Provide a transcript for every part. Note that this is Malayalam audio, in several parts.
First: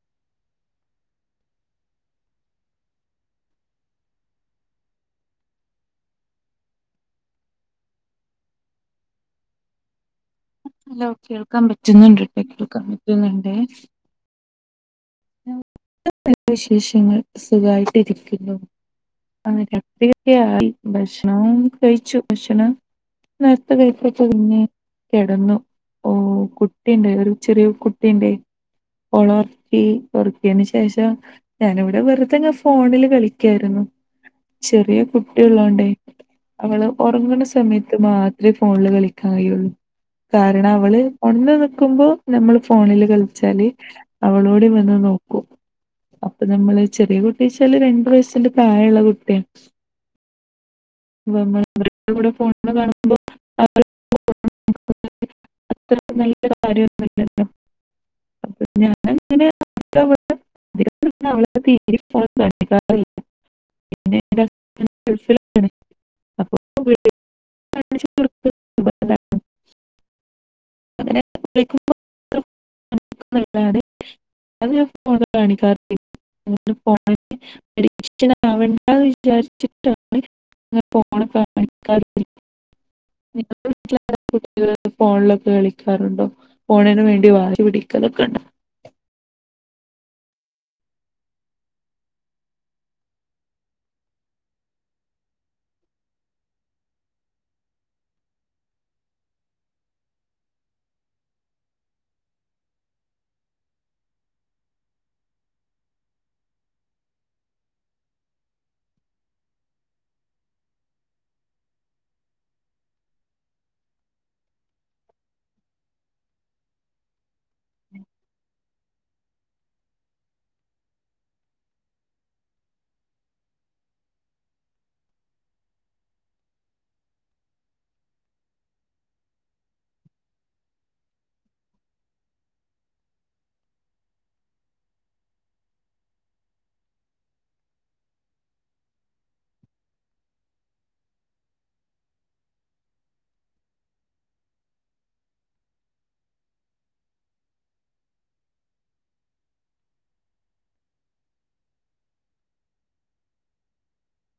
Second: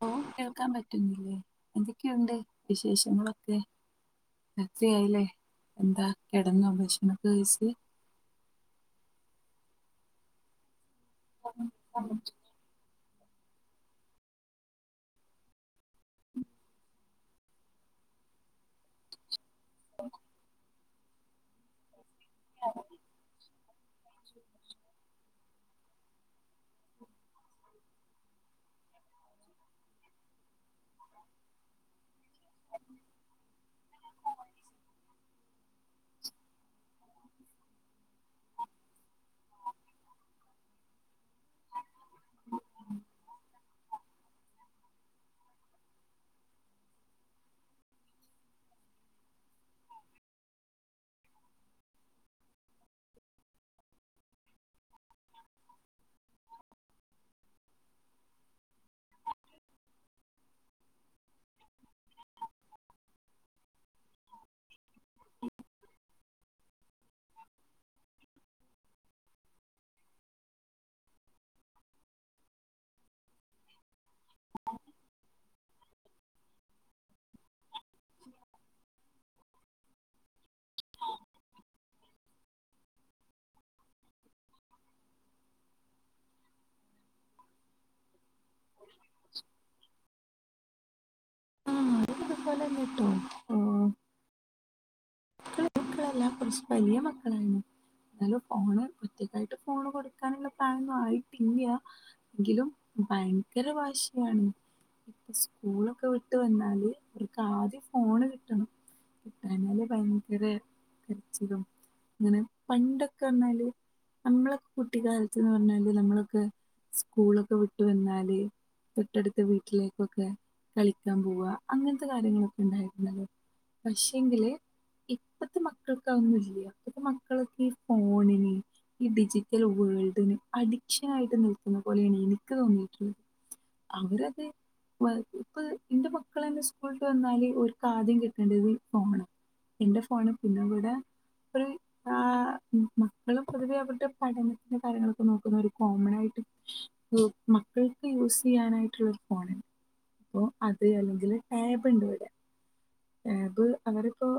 ഹലോ കേൾക്കാൻ പറ്റുന്നില്ലേ എന്തൊക്കെയുണ്ട് വിശേഷങ്ങളൊക്കെ രാത്രിയായില്ലേ എന്താ കേടന്നോ ഭക്ഷണൊക്കെ കഴിച്ച് ഹലോ കേൾക്കാൻ പറ്റുന്ണ്ട് കേൾക്കാൻ പറ്റുന്ണ്ടേ [unintelligible] വിശേഷങ്ങൾ സുഖായിട്ടിരിക്കുന്നു ആഹ് കത്തി കിട്ടി ആയി ഭക്ഷണം കഴിച്ചു ബക്ഷണം നേരത്തെ കഴിക്കാച്ചാ പിന്നെ കേ കെടന്നു ഓഹ് കുട്ടിയുണ്ട് ഒരു ചെറിയ കുട്ടിയുണ്ടേ ഓളെ ഒറക്കി കൊറക്കിയന് ശേഷം ഞാനിവിടെ വെറു വെറുതെങ്ങനെ ഫോണില് കളിക്കായിരുന്നു ചെറിയ കുട്ടിയുള്ളോണ്ടേ അവള് ഉറങ്ങണ സമയത്ത് മാത്രേ ഫോണില് കളിക്കാൻ കഴിയുള്ളൂ കാരണം അവള് ഒണന്ന് നിക്കുമ്പോ നമ്മള് ഫോണില് കളിച്ചാല് അവളൂടി വ നോക്കു അപ്പൊ നമ്മള് ചെറിയ കുട്ടി ച്ചാല് രണ്ടു വയസിന്റെ പ്രായള്ള കുട്ടിയാ നമ്മടെ കൂടെ ഫോൺ മ്മ കാണുമ്പോ [inaudible] [inaudible] അത്ര നല്ല കാര്യയൊന്നും അല്ലല്ലോ ഞാന് അങ്ങനെ [inaudible] ഞാന് അവൾക് തീരേ ഫോൺ കാണിക്കാറേല്ലാ [inaudible] അപ്പൊ [inaudible] കാണിച്ച് കൊടുക്കൽ നിർബന്ധാണ് [inaudible] അതേ ഫോണിൽ കാണിക്കാ [inaudible] [inaudible] വിചാരിച്ചിട്ടാണ് [inaudible] ഫോൺലൊ കേളിക്കാറുണ്ടോ ഫോണിന് വേണ്ടി വാശി പിടിക്കലൊക്കെണ്ടൊ ആഹ് അതൊക്കെതക്കാലല്ലട്ടോ ഓഹ് മക്കള് ചെറിയ മക്കളെല്ലാ കുറച്ച് വലിയ മക്കളായീണു എന്നാലും ഫോണ് പ്രത്യേകായിട്ട് ഫോണ് കൊടുക്കാനുള്ള പ്രായൊന്നും ആയിട്ടില്ല എങ്കിലും ഭയങ്കര വാശിയാണ് സ്കൂളൊക്കെവിട്ട് വന്നാല് ഓര്ക്കാദ്യം ഫോണ് കിട്ടണം കിട്ടാഞ്ഞാല് ഭയങ്കര കരിച്ചിലും ഇങ്ങനെ പണ്ടൊക്കെന്നാല് നമ്മളെ കുട്ടിക്കാലത്ത്ന്ന് പറഞ്ഞാല് നമ്മളൊക്കെ സ്കൂളൊക്കെവിട്ട് വന്നാല് തൊട്ടടുത്ത വീട്ടിലേക്കൊക്കെ കളിക്കാൻ പോവാ അങ്ങൻത്തെ കാര്യങ്ങളൊക്കെണ്ടായിട്ട്ണ്ടല്ലോ പക്ഷെങ്കില് ഇപ്പത്തെ മക്കൾക്ക് അവൊന്നുല്ല്യ ഇപ്പത്തെ മക്കളൊക്കെ ഈ ഫോണിന് ഈ ഡിജിറ്റൽവേൾഡിന് അഡിക്ഷനായിട്ട് നിൽക്കുന്ന പോലേണ് എനിക്ക് തോന്നിയിട്ടുള്ളത് അവരത് ഇപ്പൊ ഇന്റെ മക്കളന്നെ സ്കൂള്ട്ട് വന്നാല് ഓര്ക്ക് ആദ്യം കിട്ടേണ്ടത് ഫോണ ഇന്റെ ഫോണ് പിനെ ഇവ്ടെ [unintelligible] ആഹ് മക്കളും പൊതുവെ അവരുടെ പഠനത്തിന്റെ കാര്യങ്ങളൊക്കെ നോക്കുന്ന ഒരു കോമണായിട്ട് ഓഹ് മക്കൾക്ക് യൂസയ്യാനായിട്ടുള്ള ഒരു ഫോണ് ഓഹ് അത് അല്ലെങ്കില് ടേബ് ഇണ്ട് ഇവടെ ടേബ് അവരിപ്പോ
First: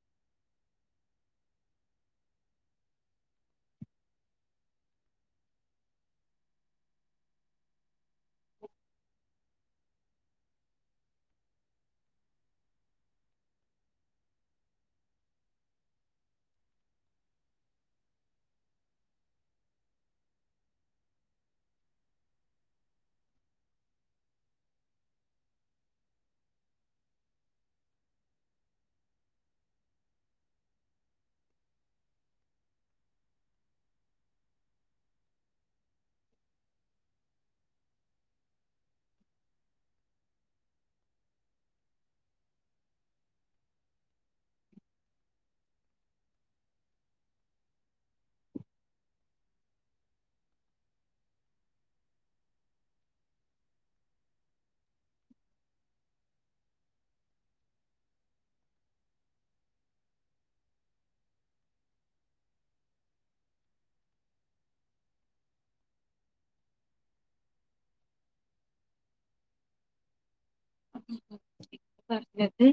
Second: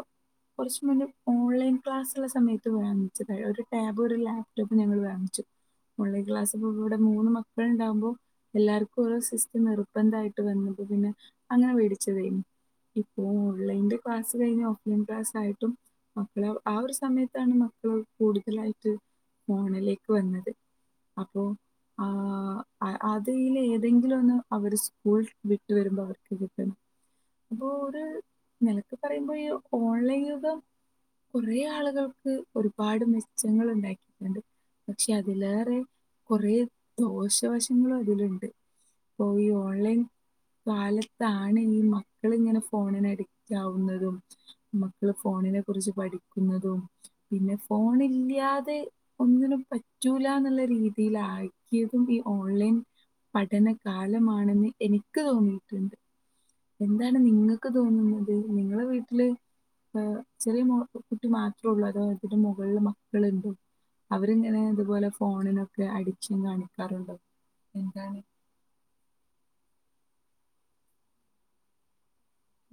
കുറച്ച് മുന്നേ ഓൺലൈൻ ക്ലാസ്ള്ള സമയത്ത് വാങ്ങിച്ചതാ ഒര് ടേബ് ഒര് ലാപ്ടോപ്പ് ഞങ്ങള് വാങ്ങിച്ചു ഓൺലൈൻ ക്ലാസ് പ്പോവുമ്പോ ഇവടെ മൂന്ന് മക്കൾ ഉണ്ടാവുമ്പോ എല്ലാര്ക്കും ഒര് സിസ്റ്റം നിർബന്ധായിട്ട് വെന്നപ്പം പിന്നെ അങ്ങനെ വേടിച്ചതേനി ഓൺലൈന്റെ ക്ലാസ് കഴിഞ്ഞ് ഓഫ്‌ലൈൻ ക്ലാസ്സായിട്ടും മക്കള് ആ ഒരു സമയത്താണ് മക്കള് കൂടുതലായിട്ട് ഫോണിലേക്ക് വന്നത് അപ്പോ ആഹ് അ അതീല് ഏതെങ്കിലൊന്ന് അവര് സ്കൂൾ വിട്ട് വരുമ്പോ അവർക്ക് കിട്ടണം അപ്പൊര് നെലക്ക് പറയുമ്പോ ഈ ഓൺലൈൻ യുഗം കൊറെ ആളുകൾക്ക് ഒരുപാട് മെച്ചങ്ങള് ഉണ്ടാക്കിയിട്ടുണ്ട് പക്ഷെ അതിലേറെ കൊറേ ദോഷ വശങ്ങളും അതില്ണ്ട് അപ്പൊ ഈ ഓൺലൈൻ കാലത്താണ് ഈ മക്കള് ഇങ്ങനെ ഫോ ഫോണിന് അഡിക്റ്റാവുന്നതും മക്കള് ഫോണിനെ കുറിച്ച് പഠിക്കുന്നതും പിന്നെ ഫോണി ഇല്ല്യാതെ ഒന്നിനും പറ്റൂലന്ന്ള്ള രീതിയിലാക്കിയതും ഈ ഓൺലൈൻ പഠനകാലമാണെന്ന് എനിക്ക് തോന്നിയിട്ട്ണ്ട് എന്താണ് നിങ്ങക്ക് തോന്നുന്നത് നിങ്ങളെ വീട്ട്ല് വേവ് ചെറിയമോൾകുട്ടി മാത്രള്ളൊഅതൊ അതിന്റെമുകൾള് മക്കള്ണ്ടോ അവരിങ്ങനെ ഇത്പോലെ ഫോണിനൊക്കെ അഡിക്ഷൻ കാണിക്കാറുണ്ടോ എന്താണ് [inaudible] പറഞ്ഞത്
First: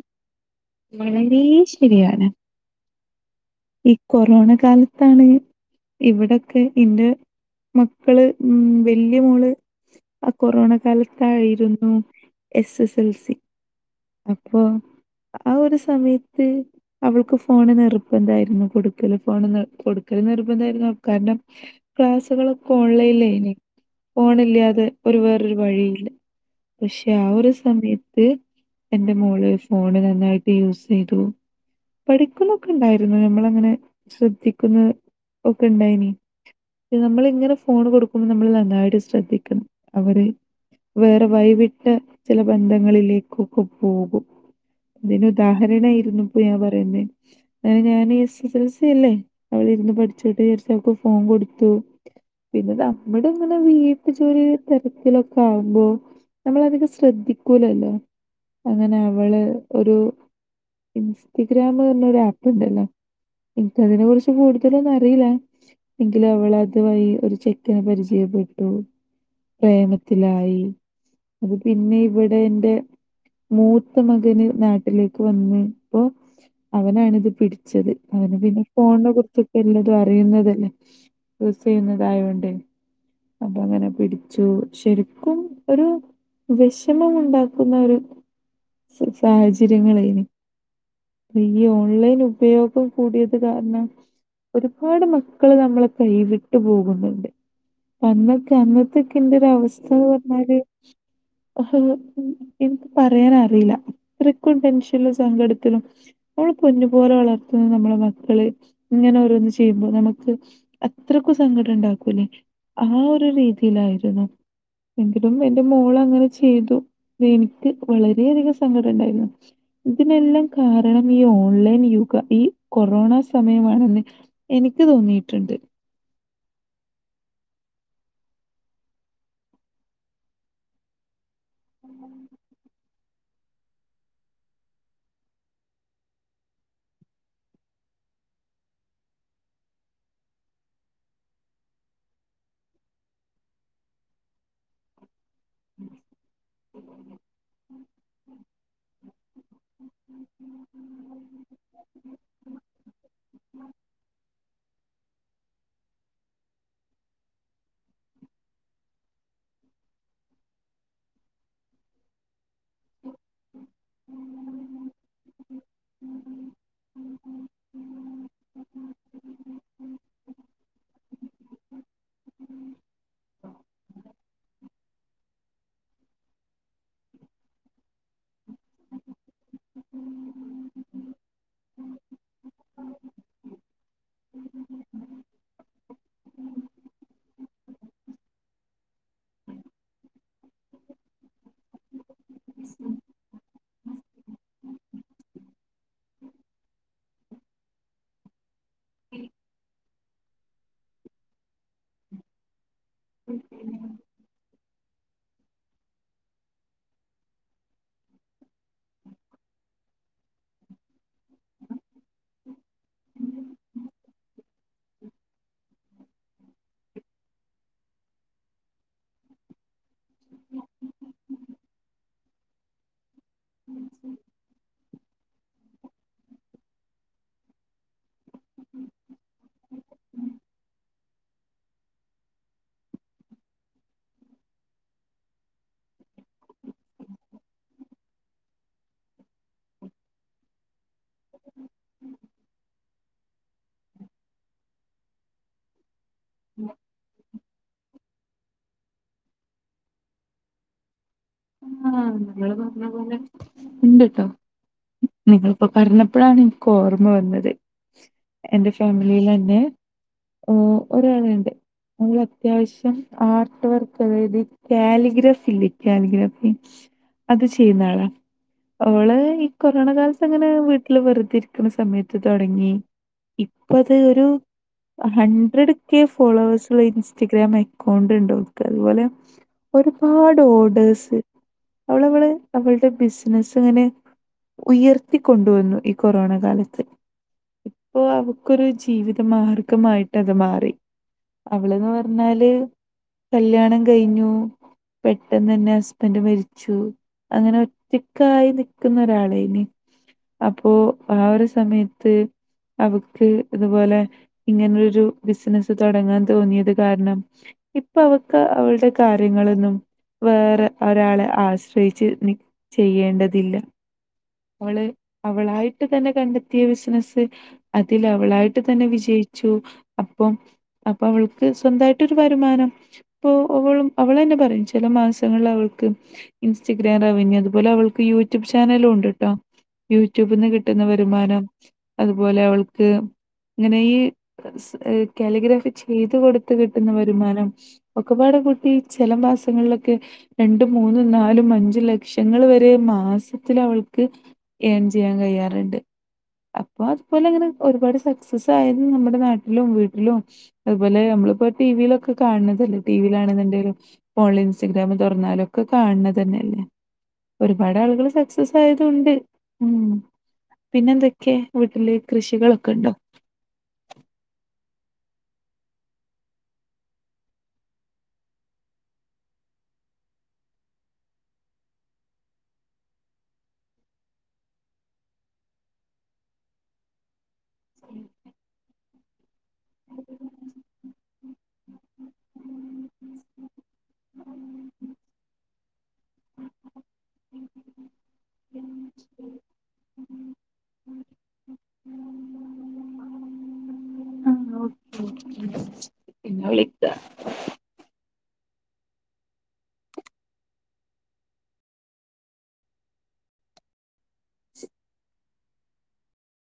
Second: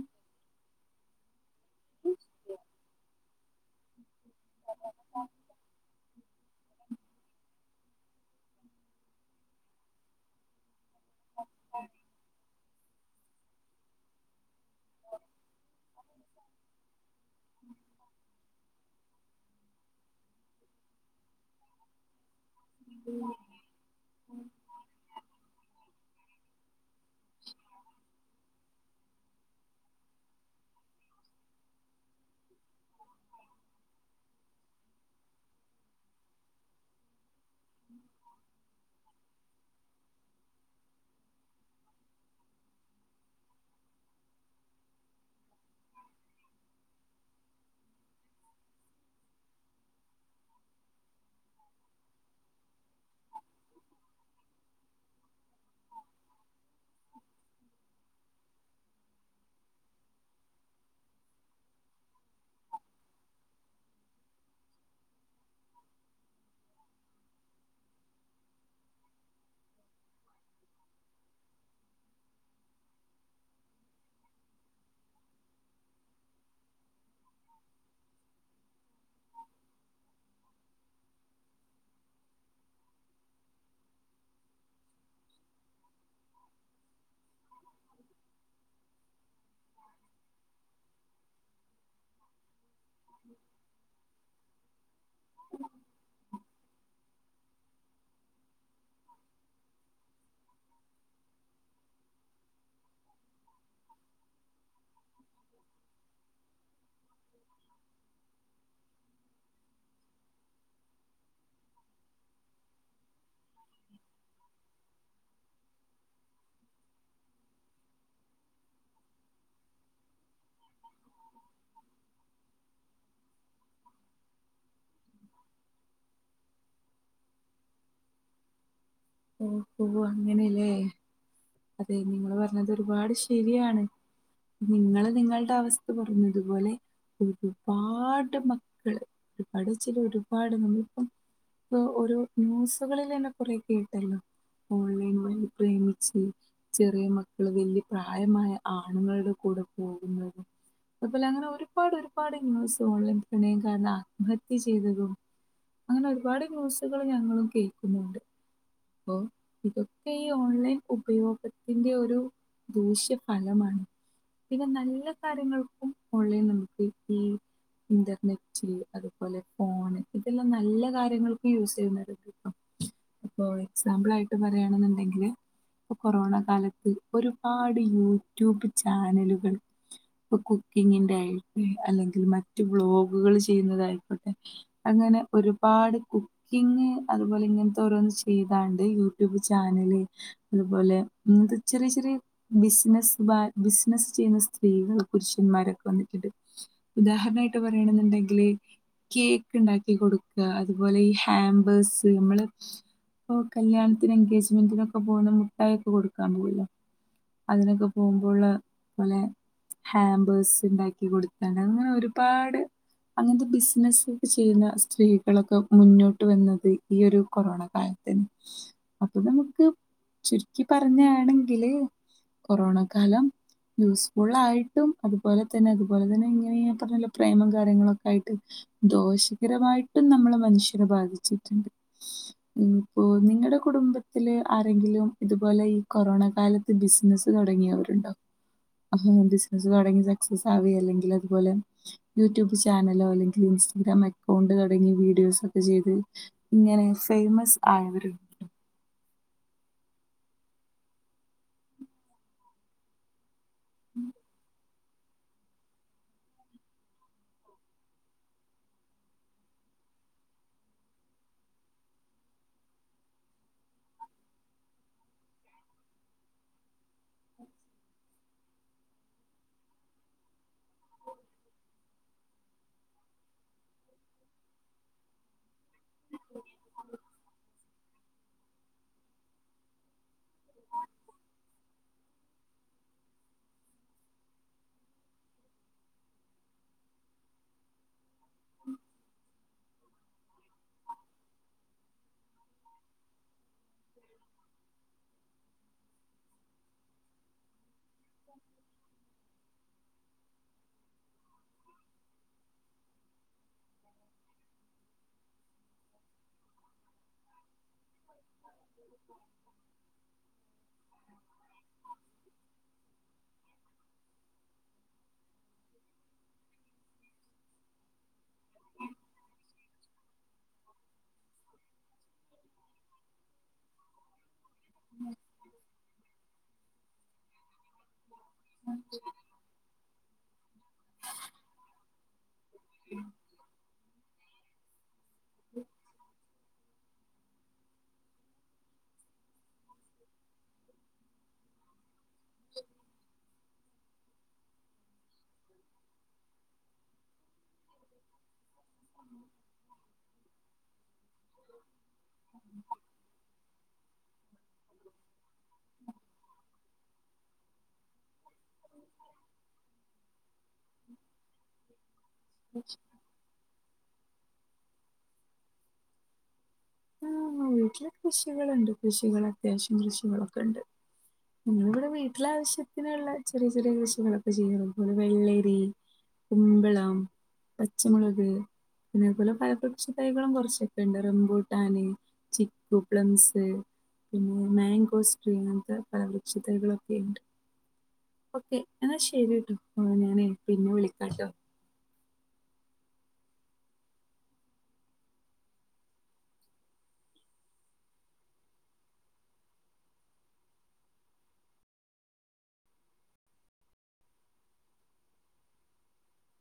വളരേ ശെരിയാണ് ഈ കൊറോണ കാലത്താണ് ഇവടെക്കെ ഇന്റെ മക്കള് ഉം വെല്ല്യമോള് ആ കൊറോണ കാലത്തായിരുന്നു എസ് എസ് എൽ സി അപ്പോ ആ ഒരുസമയത്ത് അവൾക്ക് ഫോണ് നിർബന്താ ഇങ്ങ കൊടുക്കല് ഫോണ്ന്ന് കൊടുക്കല് നിർബന്തായിരുന്നു അപ്കാര്നം ക്ലാസ്സുകളൊ ഒക്കെ ഓൺലൈൻ ലൈനി ഫോണ് ഇല്ലാതെ ഒരു വേറൊരു വഴിയില്ല പക്ഷെ ആ ഒരു സമയത്ത് എന്റെ മോള് ഫോണ് നന്നായിട്ട് യൂസ് ചെയ്തു പഠിക്കുന്നൊക്കെ ഉണ്ടായിരുന്നു പിന്നെ നമ്മള അങ്ങനെ ശ്രദ്ധിക്കുന്ന ഒക്കെ ഇണ്ടായ്നി നമ്മളിങ്ങനെ ഫോൺ കൊടുക്കുമ്പോ നമ്മള് നന്നായിട്ട് ശ്രദ്ധിക്കണം അവര് വേറെ വൈവിട്ട ചെല ബന്ധങ്ങളിലേക്കൊക്കെ പോകും അതിന് ഉദാഹരണായിരുന്നു ഇപ്പൊ ഞാൻ പറയുന്നത് അഹ് ഞാൻ എസ് എസ് എൽ സി അല്ലേ അവളിരുന്ന് പഠിച്ചോട്ടേ ചാരിച്ച് അവക്ക് ഫോ [unintelligible] കൊടുത്തു പിന്നെ നമ്മുടെ ഇങ്ങനെ വീട്ടു ജോലി തരക്കിലൊക്കെ ആകുമ്പോ നമ്മള അധികം ശ്രദ്ധിക്കൂലല്ലോ അങ്ങനെ അവള് ഒരു ഇൻസ്റ്റഗ്രാം പർഞ്ഞരു ആപ്പ്ണ്ടല്ലോ എനിക്ക് അതിനെ കുറിച്ച് കൂടുതലൊന്നും അറിയില്ല എങ്കിലും അവൾ അത് വഴി ഒരു ചെക്കനെ പരിചയപ്പെട്ടു പ്രേമത്തിലായി അത് പിന്നെ ഇവിടെ എൻ്റെ മൂത്ത മകന് നാട്ടിലേക്ക് വന്നപ്പോ അവനാണിത് പിടിച്ചത് അതിന് പിന്നെ ഫോണിനെ കുറിച്ചൊക്കെ എല്ലാതും അറിയുന്നതല്ലേ യൂസ് ചെയ്യുന്നതായോണ്ടയ് അപ്പൊ അങ്ങനെ പിടിച്ചു ശരിക്കും ഒരു വിഷമം ഉണ്ടാക്കുന്ന ഒരു സാഹചര്യങ്ങളയ്നി ഈ ഓൺലൈൻ ഉപയോഗം കൂടിയത് കാരണം ഒരുപാട് മക്കള് നമ്മളെ കൈവിട്ടു പോകുന്നുണ്ട് അന്നൊക്കെ അന്നത്തൊക്കെ എന്റെരവസ്ഥന്ന് പറഞ്ഞാല് എനിക്ക് പറയാനറിയില്ല അത്രയ്ക്കും ടെൻഷനിലും സങ്കടത്തിലും ഓള് പൊഞ്ഞുപോലെ വളർത്തുന്ന നമ്മളെ മക്കള് ഇങ്ങനെ ഓരോന്ന് ചെയ്യുമ്പോ നമുക്ക് അത്രക്കും സങ്കടം ഉണ്ടാക്കൂലേ ആ ഒരു രീതിയിലായിരുന്നു എങ്കിലും എന്റെ മോള് അങ്ങനെ ചെയ്തു എനിക്ക് വളരെയധികം സങ്കടം ഉണ്ടായിരുന്നു ഇതിനെല്ലാം കാരണം ഈ ഓൺലൈൻ യുക ഈ കൊറോണ സമയമാണെന്ന് എനിക്ക് തോന്നിയിട്ടുണ്ട് ഓഹ് ഹോ അങ്ങനെല്ലേ അതെ നിങ്ങൾ പറഞ്ഞത് ഒരുപാട് ശരിയാണ് നിങ്ങള് നിങ്ങളുടെ അവസ്ഥ പറഞ്ഞതു പോലെ ഒരുപാട് മക്കള് ഒരുപാട് ചില ഒരുപാട് നമ്മളപ്പം ഇപ്പൊ ഒരു ന്യൂസുകളിൽ തന്നെ കൊറേക്കെ കേട്ടല്ലോ ഓൺലൈൻ വഴി പ്രേമിച്ച് ചെറിയ മക്കള് വലിയ പ്രായമായ ആണുങ്ങളുടെ കൂടെ പോകുന്നു. കൊഴ്‌പ്പല്ല അങ്ങനെ ഒരുപാട് ഒരുപാട് ന്യൂസ്കള് പ്രണയം കാരണം ആത്മഹത്യ ചെയ്തതും അങ്ങനെ ഒരുപാട് ന്യൂസുകൾ ഞങ്ങളും കേൾക്കുന്നുണ്ട് അപ്പ ഇതൊക്കെ ഈ ഓൺലൈൻ ഉപയോഗത്തിന്റെ ഒരു ദൂശ്യഫലമാണ് പിന്നെ നല്ല കാര്യങ്ങൾക്കും ഓൺ നമുക്ക് ഈ ഇന്റർനെറ്റ് അതുപോലെ ഫോണ് ഇതെല്ലാം നല്ല കാര്യങ്ങൾക്കും യൂസ് ചെയ്യ ഉം അപ്പൊ എക്സാമ്പിൾ ആയിട്ട് പറയണെന്നുണ്ടെങ്കില് ഇപ്പൊ കൊറോണ കാലത്ത് ഒരുപാട് യൂട്യൂബ് ചാനലുകൾ ഇപ്പൊ കുക്കിങ്ങിന്റെ ആയി അല്ലെങ്കിൽ മറ്റ് ബ്ലോഗുകൾ ചെയ്യുന്നതായിക്കോട്ടെ അങ്ങനെ ഒരുപാട് കുക്കിങ് അതുപോലെ ഇങ്ങനത്തെ ഓരോന്ന് ചെയ്തു അതണ്ട് യൂട്യൂബ് ചാനല് അതുപോലെ ഇങ്ങത്തെ ചെറിയ ചെറിയ ബിസിന ബിസിനസ്സ് ചെയ്യുന്ന സ്ത്രീകൾ പുരുഷന്മാരൊക്കെ വന്നിട്ടുണ്ട് ഉദാഹരണായിട്ട് പറയണ എന്നുണ്ടെങ്കില് കേക്ക് ഉണ്ടാക്കി കൊടുക്ക അതുപോലെ ഈ ഹാമ്പേഴ്സ് നമ്മള് ഓ കല്യാണത്തിന് എൻങ്കേജ്മെന്റിനൊക്കെ പോകുന്ന മുഠായിയൊക്കെ കൊടുക്കാൻ പോവല്ലോ അതിനൊക്കെപോവുമ്പ്ള്ള പൊലെ ഹാമ്പേഴസ്ണ്ടാക്കികൊട്ത്തണ് അങ്ങനെഒരുപാട് അങ്ങൻത്തെബിസിനസ്സ്ക്കെ ചെയ്യുന്ന സ്ത്രീകളൊക്കമുന്നോട്ട് വന്നത് ഈഒരുകൊറോണ കാല അപ്പൊനമുക്ക് ചുര്ക്കിപറഞ്ഞാണങ്കില് കൊറോണകാലം യൂസ്ഫുള്ളായിട്ടും അതുപോലെതന്നെ അതുപോലെതന്നെ ഇങ്ങനെ [unintelligible] പ്രേമംകാര്യങ്ങളൊക്കായിട്ട് ദോഷകരമായിട്ടുംനമ്മളെമനുഷ്യനബാധിച്ചിട്ടുണ്ട് ഉം പ്പോ നിങ്ങ്ടെകുടുംബത്തില് ആരെങ്കിലുംഇത്പോലെ ഈകൊറോണകാലത്ത് ബിസ്നസ്സ്തൊടങ്ങിയോ? ണ്ടൊ അഹ് ബിസിനസ്സ്തൊടങ്ങി സക്സ്സാസാവെല്ലങ്കി ല്ലത്പോലെ യൂട്യൂബ്ചാനലോ അല്ലെങ്ക്ല് ഇൻസ്റ്റഗ്രാം കൗണ്ട്തൊടങ്ങി വീഡിയോസൊക്കെചെയ്ത് ഇങ്ങനെഫേയ്മസ് ആയവരും ആഹ്ങ്ങള് പറ്ഞ്ഞപോലെഉണ്ട്ട്ടോ നിങ്ങള്പ്പോപറഞ്ഞപ്പോളാണ് ഇൻക്ക്ഓർമ്മവന്നത് എന്റെഫെമിലിയിലന്നെ ഓ ഒരാള്ണ്ട് വളാത്യാവശ്യം ആർട്ട് വർക്ക് അതായത് ക്യാലിഗ്രാഫില്ലേ ക്യാലിഗ്രാഫ് അത്ചെയ്യുന്നാളാ അവള് ഈകൊറോണകാലത്ത്ങ്ങനെ വീട്ട്ല് വെറുതെരിക്ക്ണ സമയത്ത്തൊടങ്ങി ഇപ്പത് ഒരു ഹൺഡ്രഡ്ക്കെ ഫോളോവേഴ്സ്ള്ള ഇൻസ്റ്റാഗ്രാംഅക്കൗണ്ട് ണ്ട്ഓൾക്ക് അത്പോലെ ഒരുപാട് ഓർഡേഴസ് അവള അവള് അവളുടെ ബിസിനസ്സ് ഇങ്ങനെ ഉയർത്തിക്കൊണ്ടുവെന്ന് ഈ കൊറോണകാലത്ത് ഇപ്പൊ അവക്കൊരു ജീവിതമാർഗമായിട്ടത് മാറി. അവള്ന്ന്പറ്ഞ്ഞാല് കല്യാണംകഴിഞ്ഞു പെട്ടെന്നന്നെ പ്പന്റെമരിച്ചു അങ്ങനെഒറ്റക്കായി നിക്കുന്നഒരാളെയ്നി അപ്പോ ആഒരു സമയത്ത്അവക്ക്ഇതുപോലെ ഇങ്ങനൊരു ബിസ്നസ്സ് തൊടങ്ങാന് തോന്നിയത്കാരണം ഇപ്പൊഅവക്ക് അവൾടെകാര്യങ്ങളൊന്നും വേറെ ഒരാളെആശ്രയിച്ച് നിക്ക് ചെയ്യേണ്ടതില്ല അവള് അവളായിട്ട്തന്നെ കണ്ടെത്തിയബിസ്നസ്സ് അതിലവളായിട്ട് തന്നെ വിജയിച്ചു അപ്പം അപ്പൊ അവൾക്ക് സ്വന്തായിട്ടൊരു വരുമാനം അപ്പൊ അവളും അവളന്നെപറയും ചെലമാസങ്ങൾ അവൾക്ക് ഇൻസ്റ്റഗ്രാം റവന്യൂ അതുപോലെ അവൾ ക്ക് യൂട്യൂബ്ചാനലുണ്ട്ട്ടോ യൂട്യൂബിന്ന് കിട്ട്ന്നവരുമാനം അത്പോലെഅവൾ ക്ക്‌ ഇങ്ങനെ ഈകാലിഗ്രാഫി ചെയ്ത് കൊടുത്ത് ത്ത്കിട്ടുന്ന വരുമാനം ഒക്കെപാടെ കൂട്ടി ചെല മാസങ്ങൾലൊക്കെ രണ്ട, മൂന്നും, നാലും, അഞ്ചുംലക്ഷങ്ങൾവരെ മാസത്തിലവൾ ക്ക് ഏൺചെയ്യാൻ കഴിയാറ്ണ്ട് അപ്പോ അത്പോലെങ്ങനെ ഒരുപാട് സ് ക്സസായത് നമ്മുടെ നാട്ട്ലും വീട്ട്ലും അത്പോലെ നമ്മള്പ്പോ ടി വിയിലൊക്കെ കാൺണതല്ലേ ടിവിയിലാണ്ന്ന്ണ്ടങ്കിലും ഫോൺല് ഇൻസ്റ്റഗ്രാമ് തൊറ്ന്നാലും ഒക്കെ കാൺണതന്നല്ലേ ഒരുപാട് ആളുകള് സക്സസ് തയതുണ്ട് ഉം പിന്നെന്തൊക്കെ വീട്ട്ല് കൃഷികളൊക്കണ്ടോ? ആഹ് വീട്ടില് കൃഷികള്ണ്ട് കൃഷികളത്യാവശ്യം കൃഷികളൊക്കണ്ട് ഇങ്ങള് വ്ടെ വീട്ടിലാവശ്യത്തിനുള്ള ചെറിയചെറിയ കൃഷികളൊക്കെ ചെയ്യുന്നത് അതുപോലെ വെള്ളരി കുമ്പളം പച്ചമുളക് അതേ പോലെ ഫല വൃക്ഷ തൈകളും കൊറ്ച്ചെക്കെണ്ട് റംബോട്ട് ട്ടാന്, ചിക്കു, പ്ലമ്സ് പിന്നെ മാങ്കോസ്ട്രീ അങ്ങൻത്തെ പലവൃക്ഷതൈകളൊക്കെയ്ണ്ട്. ഓക്കേ എന്നാശരിട്ടോ ഞാനെയ് പിന്നെവിളിക്കാട്ടോ പിന്നെവിളിക്കാ